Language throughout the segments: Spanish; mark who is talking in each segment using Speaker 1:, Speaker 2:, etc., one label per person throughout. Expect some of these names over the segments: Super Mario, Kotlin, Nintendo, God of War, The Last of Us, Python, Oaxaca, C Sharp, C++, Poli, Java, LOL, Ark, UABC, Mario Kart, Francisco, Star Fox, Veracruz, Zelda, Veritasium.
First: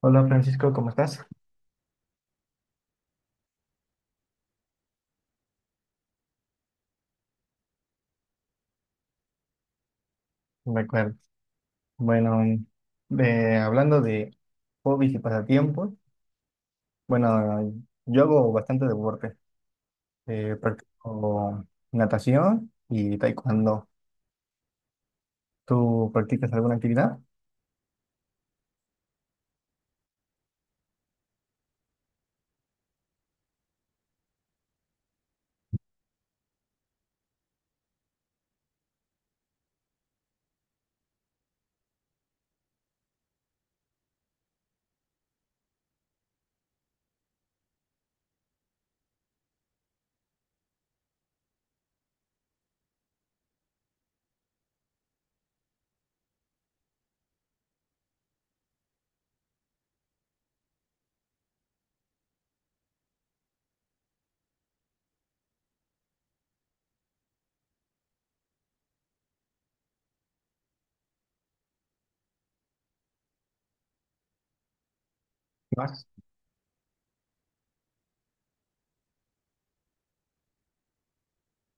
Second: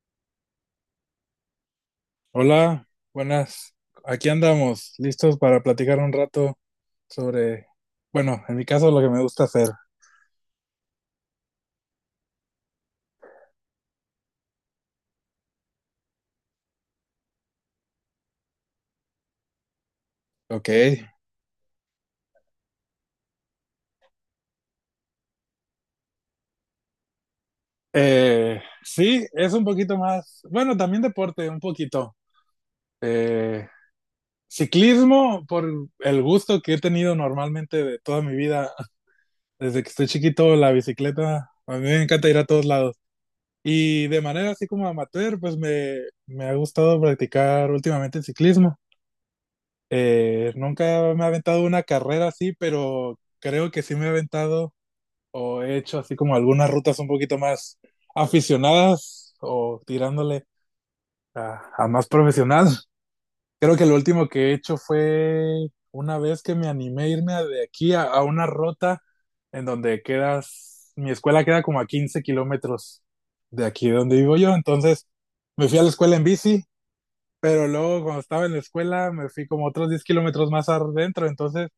Speaker 1: Hola Francisco, ¿cómo estás?
Speaker 2: Hola, buenas. Aquí andamos, listos para platicar un rato sobre, bueno, en mi caso lo que me gusta hacer.
Speaker 1: De acuerdo. Bueno, hablando de hobbies y pasatiempos, bueno, yo hago bastante deporte.
Speaker 2: Ok.
Speaker 1: Practico natación y taekwondo. ¿Tú practicas alguna actividad?
Speaker 2: Sí, es un poquito más, bueno, también deporte, un poquito. Eh, Ciclismo, por el gusto que he tenido normalmente de toda mi vida, desde que estoy chiquito, la bicicleta, a mí me encanta ir a todos lados. Y de manera así como amateur, pues me ha gustado practicar últimamente el ciclismo. Nunca me he aventado una carrera así, pero creo que sí me he aventado o he hecho así como algunas rutas un poquito más aficionadas o tirándole a más profesional. Creo que lo último que he hecho fue una vez que me animé a irme de aquí a una ruta en donde quedas, mi escuela queda como a 15 kilómetros de aquí de donde vivo yo, entonces me fui a la
Speaker 1: ¿Más?
Speaker 2: escuela en bici, pero luego cuando estaba en la escuela me fui como otros 10 kilómetros más adentro, entonces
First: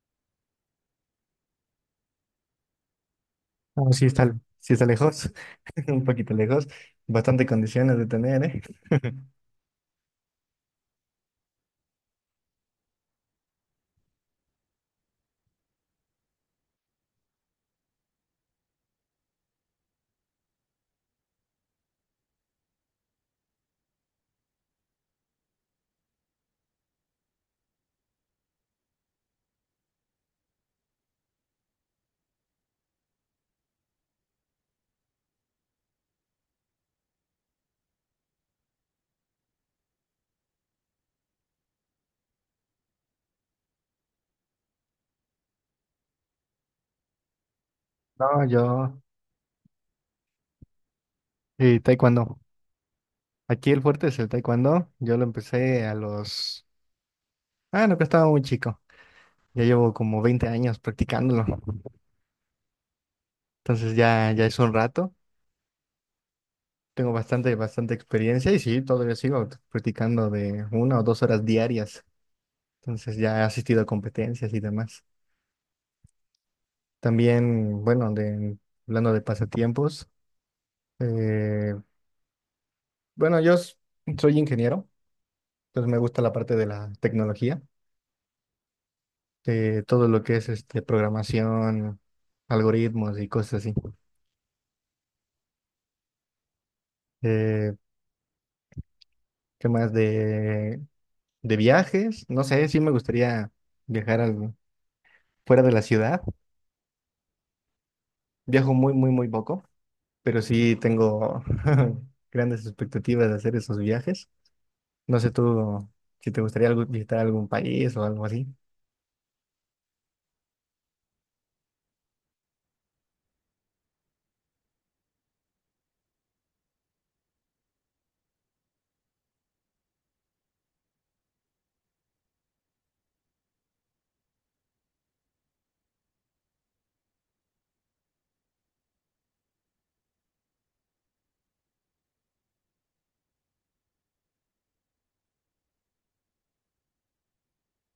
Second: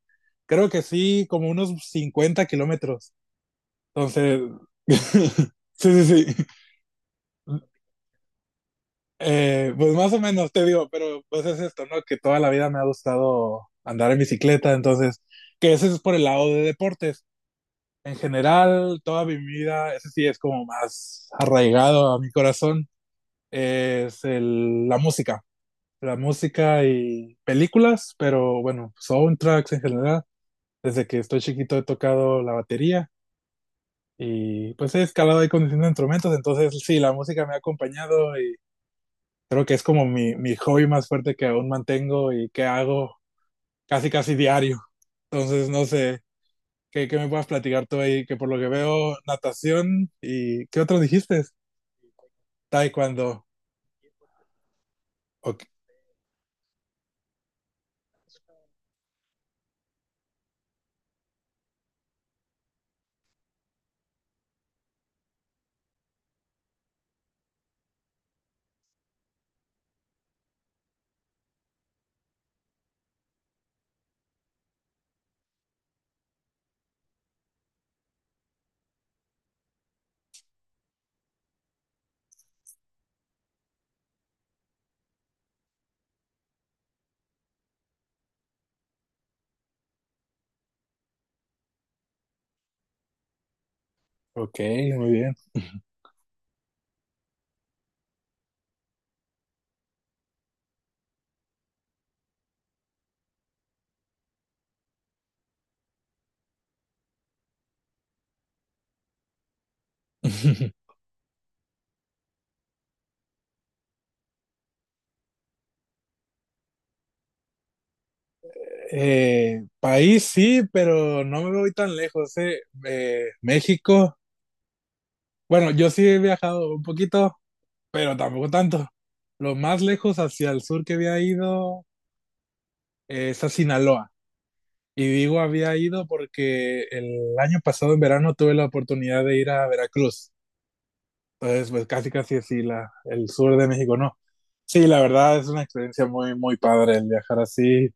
Speaker 2: creo que sí, como unos 50 kilómetros.
Speaker 1: No,
Speaker 2: Entonces,
Speaker 1: sí está lejos, un
Speaker 2: sí, sí,
Speaker 1: poquito
Speaker 2: sí.
Speaker 1: lejos. Bastante condiciones de tener, ¿eh?
Speaker 2: Pues más o menos, te digo, pero pues es esto, ¿no? Que toda la vida me ha gustado andar en bicicleta, entonces, que ese es por el lado de deportes. En general, toda mi vida, ese sí es como más arraigado a mi corazón, es la música. La música y películas, pero bueno, soundtracks en general. Desde que estoy chiquito he tocado la batería. Y pues he escalado ahí conduciendo instrumentos, entonces sí, la música me ha acompañado y creo que es como mi hobby más fuerte que aún mantengo y que hago casi casi diario. Entonces no sé, ¿qué me puedas platicar tú ahí? Que
Speaker 1: No,
Speaker 2: por lo que
Speaker 1: yo,
Speaker 2: veo, natación y ¿qué otro dijiste?
Speaker 1: taekwondo.
Speaker 2: Taekwondo.
Speaker 1: Aquí el fuerte es el taekwondo. Yo lo
Speaker 2: Ok,
Speaker 1: empecé a los... Ah, no, que estaba muy chico. Ya llevo como 20 años practicándolo. Entonces ya es un rato, tengo bastante experiencia y sí, todavía sigo practicando de una o dos horas diarias. Entonces ya he asistido a competencias y demás. También, bueno, hablando de pasatiempos, eh, bueno, soy ingeniero, entonces me gusta la parte de la tecnología, todo lo que es este, programación, algoritmos y cosas así.
Speaker 2: ok, muy bien.
Speaker 1: Eh, ¿Qué más de viajes? No sé, sí me gustaría viajar al- fuera de la ciudad. Viajo muy poco, pero sí tengo grandes expectativas de hacer esos viajes. No sé tú si te gustaría visitar algún país o algo así.
Speaker 2: País sí, pero no me voy tan lejos, eh. México. Bueno, yo sí he viajado un poquito, pero tampoco tanto. Lo más lejos hacia el sur que había ido es a Sinaloa. Y digo había ido porque el año pasado en verano tuve la oportunidad de ir a Veracruz. Entonces, pues casi casi así el sur de México, no. Sí, la verdad es una experiencia muy, muy padre el viajar así.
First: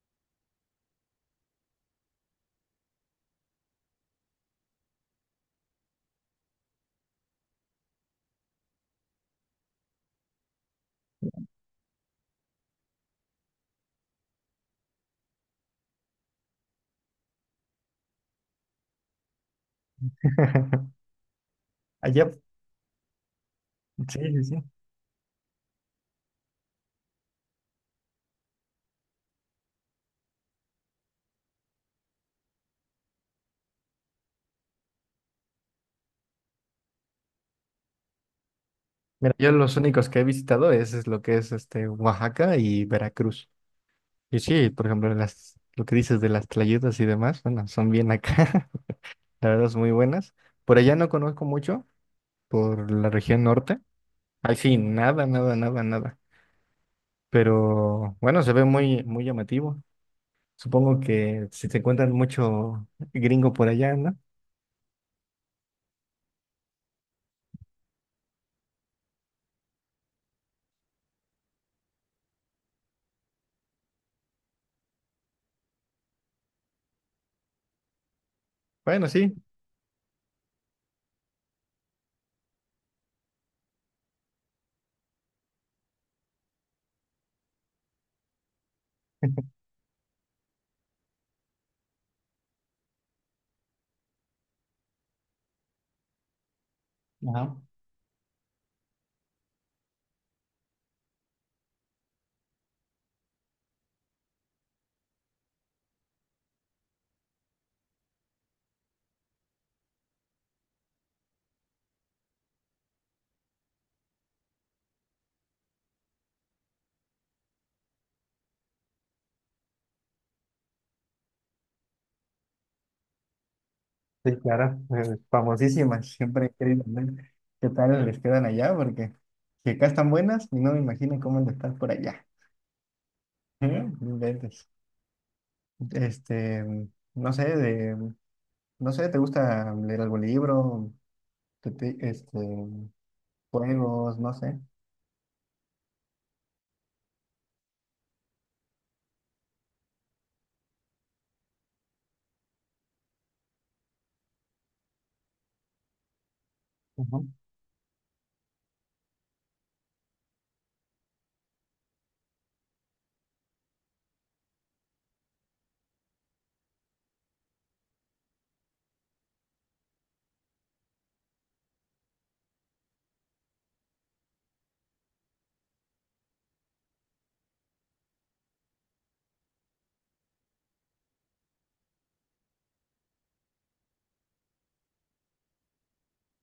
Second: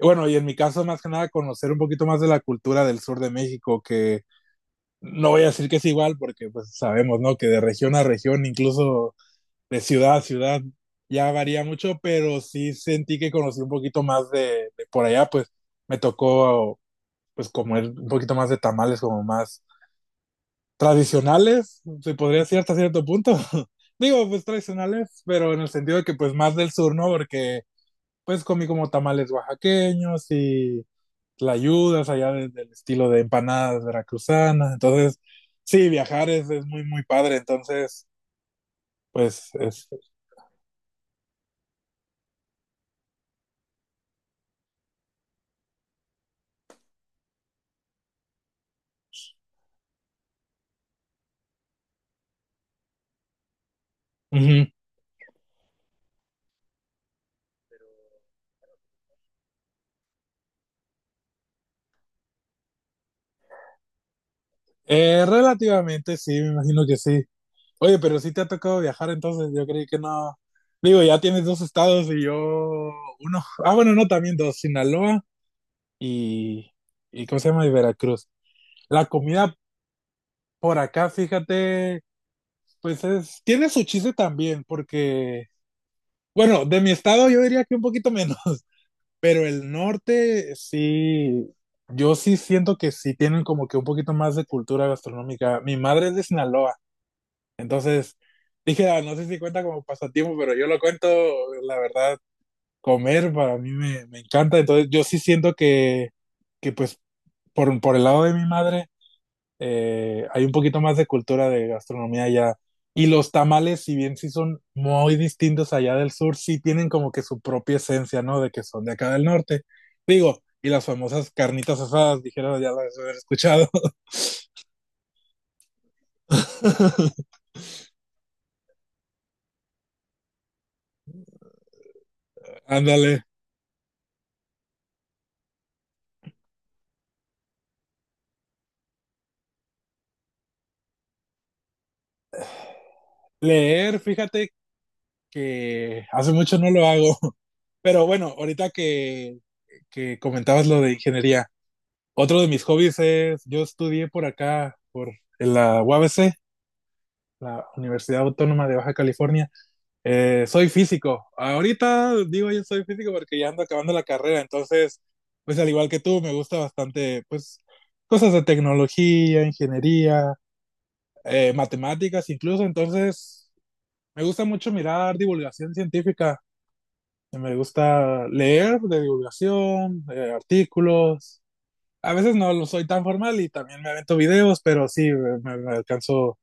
Speaker 2: Bueno, y en mi caso, más que nada, conocer un poquito más de la cultura del sur de México, que no voy a decir que es igual, porque pues sabemos, ¿no? Que de región a región, incluso de ciudad a ciudad ya varía mucho, pero sí sentí que conocí un poquito más de por allá, pues me tocó pues comer un poquito más de tamales, como más tradicionales, se
Speaker 1: Allá,
Speaker 2: podría decir hasta cierto punto.
Speaker 1: sí,
Speaker 2: Digo,
Speaker 1: sí,
Speaker 2: pues
Speaker 1: sí.
Speaker 2: tradicionales, pero en el sentido de que pues más del sur, ¿no? Porque pues comí como tamales oaxaqueños y tlayudas allá del estilo de empanadas veracruzanas. Entonces, sí, viajar es muy, muy padre. Entonces,
Speaker 1: Mira, yo
Speaker 2: pues
Speaker 1: los
Speaker 2: es...
Speaker 1: únicos que he visitado es lo que es este Oaxaca y Veracruz. Y sí, por ejemplo, lo que dices de las tlayudas y demás, bueno, son bien acá, la verdad son muy buenas. Por allá no conozco mucho, por la región norte. Ahí sí, nada, nada, nada, nada. Pero bueno, se ve muy, muy llamativo. Supongo que si se encuentran mucho gringo por allá, ¿no?
Speaker 2: Relativamente sí, me imagino que sí. Oye, pero sí te ha tocado viajar, entonces yo creí que no. Digo, ya tienes dos estados y yo uno. Ah, bueno, no, también dos, Sinaloa y, y ¿cómo se llama? Y Veracruz. La
Speaker 1: Bueno, sí.
Speaker 2: comida por acá, fíjate, pues es, tiene su chiste también, porque, bueno, de mi estado yo diría que un poquito menos, pero el norte sí, yo sí siento que sí tienen como que un poquito más de cultura gastronómica. Mi madre es de Sinaloa.
Speaker 1: Ajá.
Speaker 2: Entonces, dije, ah, no sé si cuenta como pasatiempo, pero yo lo cuento, la verdad, comer para mí me encanta. Entonces, yo sí siento que pues, por el lado de mi madre, hay un poquito más de cultura de gastronomía allá. Y los tamales, si bien sí son muy distintos allá del sur, sí tienen como que su propia esencia, ¿no? De que son de acá del norte. Digo, y las famosas carnitas asadas, dijeron, ya las he escuchado.
Speaker 1: Sí, claro, famosísimas, siempre he querido ver qué tal les quedan allá, porque si acá están buenas, no me imagino cómo les están por allá.
Speaker 2: Ándale.
Speaker 1: Ujú, no inventes. Este, no sé, de, no sé, ¿te gusta leer algún libro? Este,
Speaker 2: Leer,
Speaker 1: juegos, no
Speaker 2: fíjate
Speaker 1: sé,
Speaker 2: que hace mucho no lo hago. Pero bueno, ahorita que comentabas lo de ingeniería, otro de mis hobbies es, yo estudié por acá, por en la UABC,
Speaker 1: Ajá.
Speaker 2: la Universidad Autónoma de Baja California. Soy físico. Ahorita digo yo soy físico porque ya ando acabando la carrera, entonces, pues al igual que tú, me gusta bastante, pues, cosas de tecnología, ingeniería, matemáticas incluso, entonces, me gusta mucho mirar divulgación científica. Me gusta leer de divulgación, artículos. A veces no lo soy tan formal y también me avento videos, pero sí, me alcanzo,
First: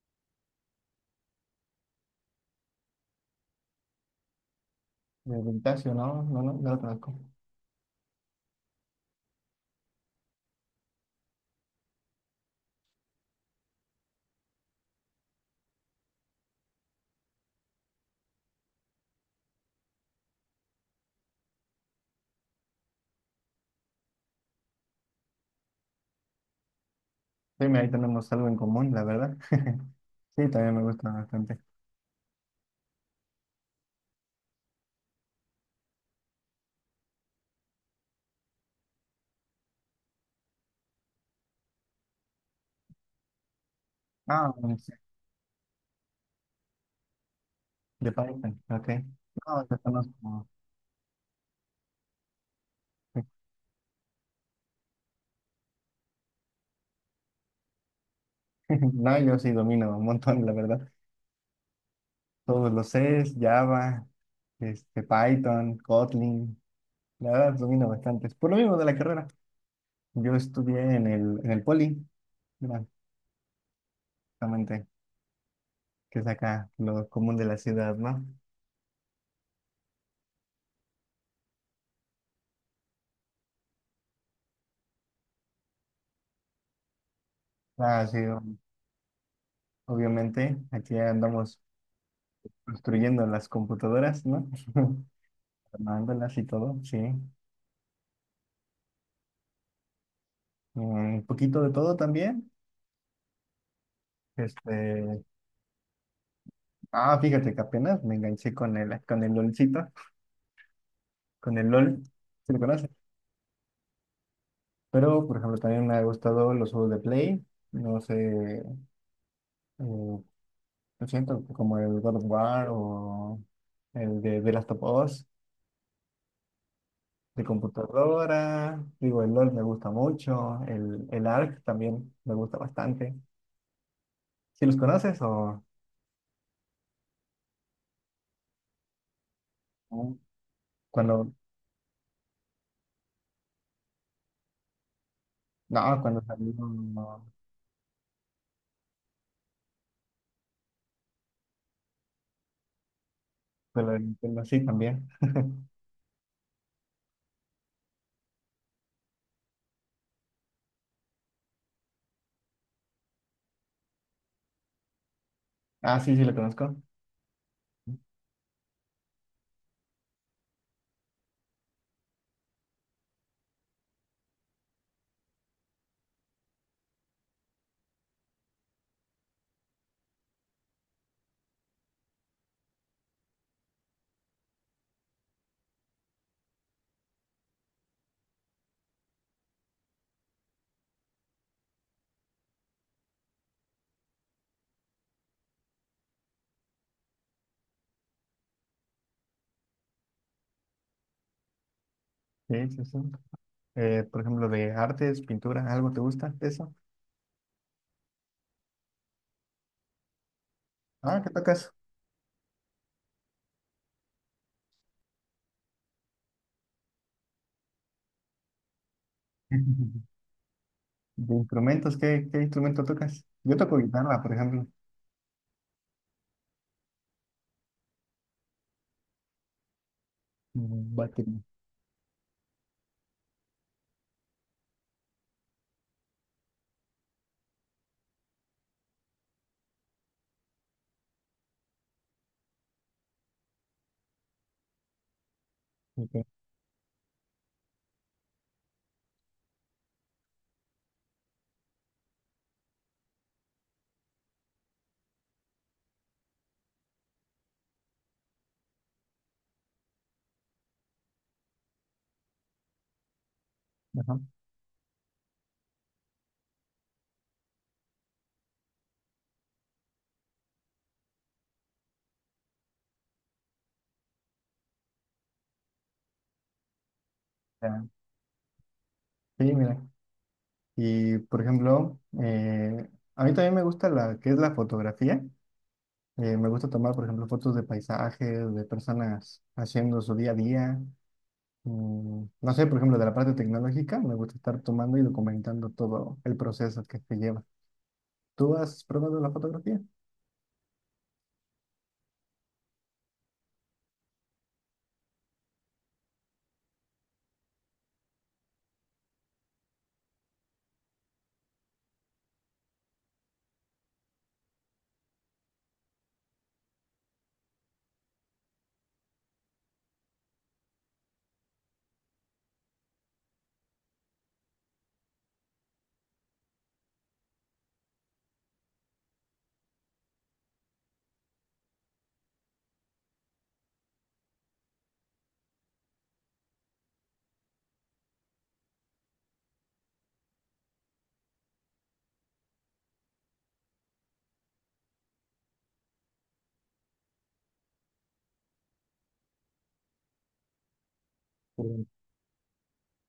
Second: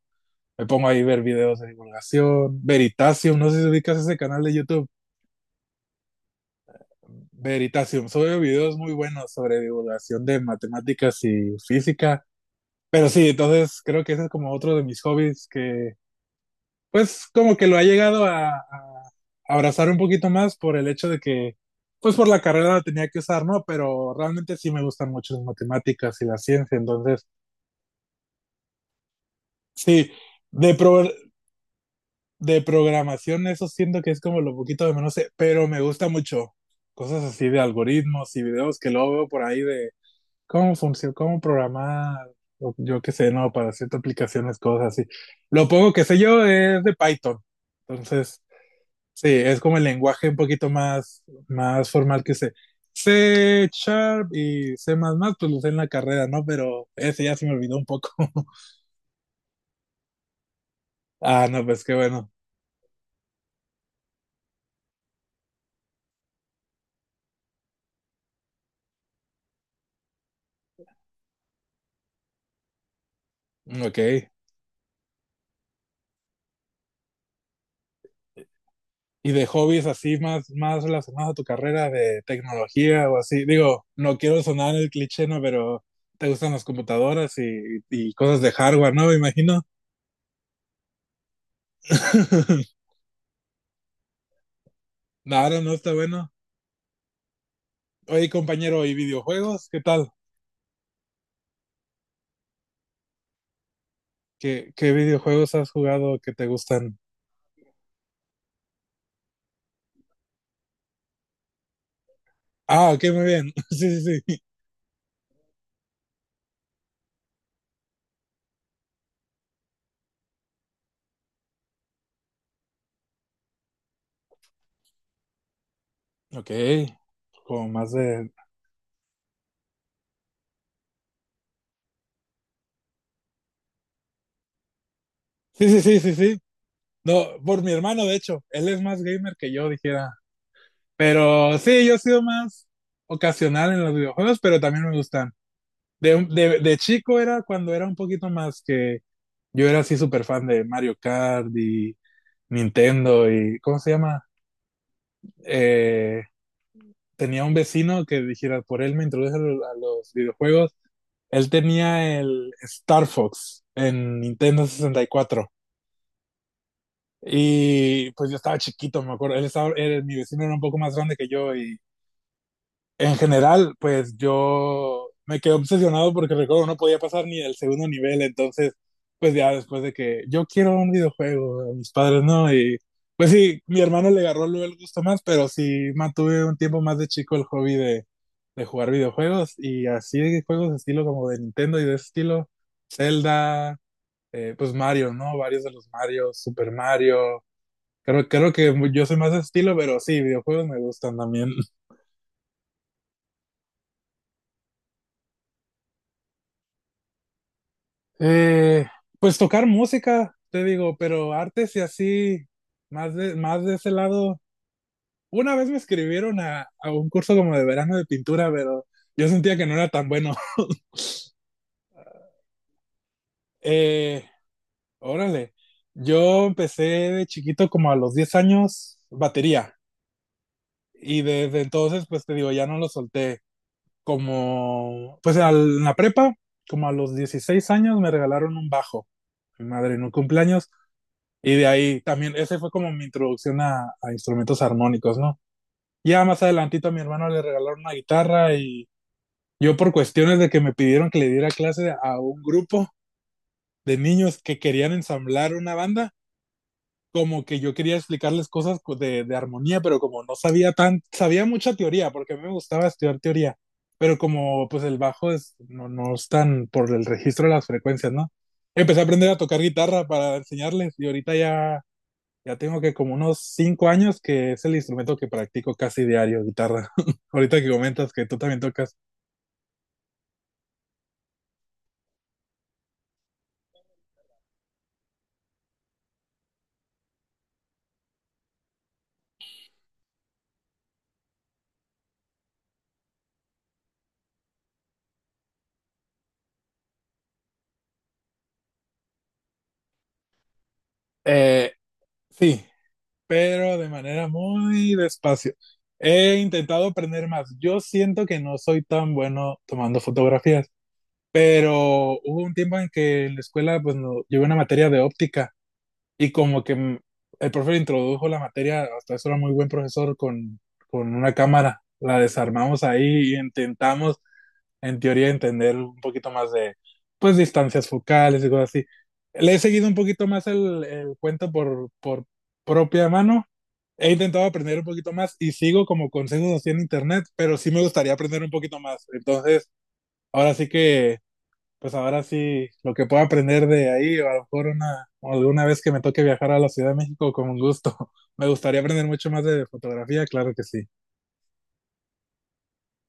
Speaker 2: me pongo ahí a ver videos de divulgación. Veritasium, no sé si ubicas ese canal de YouTube.
Speaker 1: De Vintasio, ¿no? No, no, no lo conozco.
Speaker 2: Veritasium, sube videos muy buenos sobre divulgación de matemáticas y física. Pero sí, entonces creo que ese es como otro de mis hobbies que pues como que lo ha llegado a abrazar un poquito más por el hecho de que, pues por la carrera la tenía que usar, ¿no? Pero realmente sí me gustan mucho las matemáticas y la ciencia, entonces
Speaker 1: Sí, mira, ahí tenemos algo en común, la verdad.
Speaker 2: sí,
Speaker 1: Sí,
Speaker 2: de,
Speaker 1: también me
Speaker 2: pro-
Speaker 1: gusta bastante.
Speaker 2: de programación eso siento que es como lo poquito de menos, sé, pero me gusta mucho cosas así de algoritmos y videos que luego veo por ahí de cómo funciona, cómo programar, o yo qué sé, no, para ciertas
Speaker 1: Ah,
Speaker 2: aplicaciones,
Speaker 1: bueno,
Speaker 2: cosas
Speaker 1: sí,
Speaker 2: así. Lo poco que sé yo es de Python,
Speaker 1: de
Speaker 2: entonces...
Speaker 1: Python, ok.
Speaker 2: Sí, es
Speaker 1: No,
Speaker 2: como
Speaker 1: yo
Speaker 2: el lenguaje un
Speaker 1: conozco.
Speaker 2: poquito más, más formal que C. C Sharp y C++, pues lo usé en la carrera, ¿no? Pero ese ya se me olvidó un poco.
Speaker 1: No, yo sí domino un montón, la verdad.
Speaker 2: Ah, no, pues qué bueno.
Speaker 1: Todos los Cs, Java, este, Python, Kotlin, la verdad domino bastantes. Por lo mismo de la carrera. Yo estudié en en el Poli, mira,
Speaker 2: Ok.
Speaker 1: justamente, que es acá lo común de la ciudad, ¿no?
Speaker 2: ¿Y de hobbies así más, más relacionados a tu carrera de tecnología o así? Digo, no quiero sonar el cliché, ¿no? Pero te gustan las computadoras
Speaker 1: Ah,
Speaker 2: y
Speaker 1: sí, o-
Speaker 2: cosas de hardware, ¿no? Me imagino.
Speaker 1: Obviamente, aquí andamos construyendo las computadoras, ¿no?
Speaker 2: Claro, no está bueno.
Speaker 1: Armándolas y todo, sí.
Speaker 2: Oye, compañero, ¿y videojuegos? ¿Qué tal?
Speaker 1: Un poquito de todo también.
Speaker 2: ¿Qué
Speaker 1: Este,
Speaker 2: videojuegos has jugado que te gustan?
Speaker 1: ah, fíjate que apenas me enganché con con el LOLcito, con el LOL, si lo conoces.
Speaker 2: Ah, ok, muy bien. Sí, sí, sí.
Speaker 1: Pero, por ejemplo, también me ha gustado los juegos de Play. No sé, eh, lo siento, como el God of War o el de The Last of Us
Speaker 2: Ok,
Speaker 1: de
Speaker 2: como más de...
Speaker 1: computadora. Digo, el LOL me gusta mucho. El Ark también me gusta bastante. Si los conoces
Speaker 2: Sí, sí, sí, sí, sí. No, por mi hermano, de hecho, él es más gamer que yo, dijera.
Speaker 1: o cuando,
Speaker 2: Pero sí, yo he sido más ocasional en los videojuegos, pero también me gustan.
Speaker 1: no, cuando
Speaker 2: De,
Speaker 1: salió,
Speaker 2: de, de chico
Speaker 1: no,
Speaker 2: era cuando era un poquito más que yo era así súper fan de Mario Kart y Nintendo y ¿cómo se llama?
Speaker 1: pero sí también.
Speaker 2: Eh, Tenía un vecino que dijera, por él me introduce a a los videojuegos. Él tenía el Star Fox en Nintendo 64.
Speaker 1: Ah, sí, sí lo conozco.
Speaker 2: Y pues yo estaba chiquito, me acuerdo. Él estaba, mi vecino era un poco más grande que yo y en general, pues yo me quedé obsesionado porque recuerdo no podía pasar ni el segundo nivel, entonces pues ya después de que yo quiero un videojuego, a mis padres no, y pues sí, mi hermano le agarró luego el gusto más, pero sí mantuve un tiempo más de chico el hobby de jugar videojuegos y así de juegos de estilo como de Nintendo y de ese estilo, Zelda, pues Mario, ¿no? Varios de los Mario, Super Mario. Creo, creo que yo soy más de ese estilo, pero sí, videojuegos me gustan también.
Speaker 1: Sí, sí, sí. Por ejemplo, de artes, pintura, ¿algo te gusta de eso?
Speaker 2: Eh, pues tocar música, te digo,
Speaker 1: Ah, ¿qué
Speaker 2: pero
Speaker 1: tocas?
Speaker 2: artes y así, más de ese lado. Una vez me escribieron a un curso como de verano de pintura, pero yo sentía que no era tan bueno.
Speaker 1: ¿De instrumentos? ¿Qué, qué instrumento tocas? Yo toco guitarra,
Speaker 2: Eh,
Speaker 1: por ejemplo.
Speaker 2: Órale, yo empecé de chiquito como a los 10 años batería
Speaker 1: Mm,
Speaker 2: y
Speaker 1: batería.
Speaker 2: desde entonces, pues te digo, ya no lo solté. Como, pues en la prepa, como a los 16 años me regalaron un bajo. Mi madre, en un cumpleaños. Y de ahí también, ese fue como mi introducción a instrumentos armónicos, ¿no?
Speaker 1: Ok,
Speaker 2: Ya más adelantito a mi hermano le regalaron una guitarra y yo por cuestiones de que me pidieron que le diera clase a un grupo de niños que querían ensamblar una banda, como que yo quería explicarles cosas de armonía, pero como no sabía tan, sabía mucha teoría, porque a mí me gustaba estudiar teoría, pero
Speaker 1: ajá.
Speaker 2: como pues el bajo es, no, no es tan por el registro de las frecuencias, ¿no? Empecé a aprender a tocar guitarra para enseñarles y ahorita ya ya tengo que como unos 5 años que es el instrumento que practico casi diario, guitarra. Ahorita que
Speaker 1: Ya.
Speaker 2: comentas que tú también tocas.
Speaker 1: Sí, mira. Y, por ejemplo, a mí también me gusta la que es la fotografía. Me gusta tomar, por ejemplo, fotos de paisajes, de personas haciendo su día a día. Mm, no sé, por ejemplo, de la parte tecnológica, me gusta estar tomando y documentando todo el proceso que se lleva. ¿Tú has probado la fotografía?
Speaker 2: Eh, sí, pero de manera muy despacio. He intentado aprender más. Yo siento que no soy tan bueno tomando fotografías, pero hubo un tiempo en que en la escuela pues no, llevé una materia de óptica y como que el profe introdujo la materia, hasta eso era muy buen profesor con una cámara. La desarmamos ahí y intentamos en teoría, entender un poquito más de, pues, distancias focales y cosas así. Le he seguido un poquito más el cuento por propia mano. He intentado aprender un poquito más y sigo como consejos así en internet, pero sí me gustaría aprender un poquito más. Entonces, ahora sí que, pues ahora sí, lo que pueda aprender de ahí, o a lo mejor o alguna vez que me toque viajar a la Ciudad de México, con gusto. Me gustaría aprender mucho más de fotografía, claro que sí.
Speaker 1: Sí.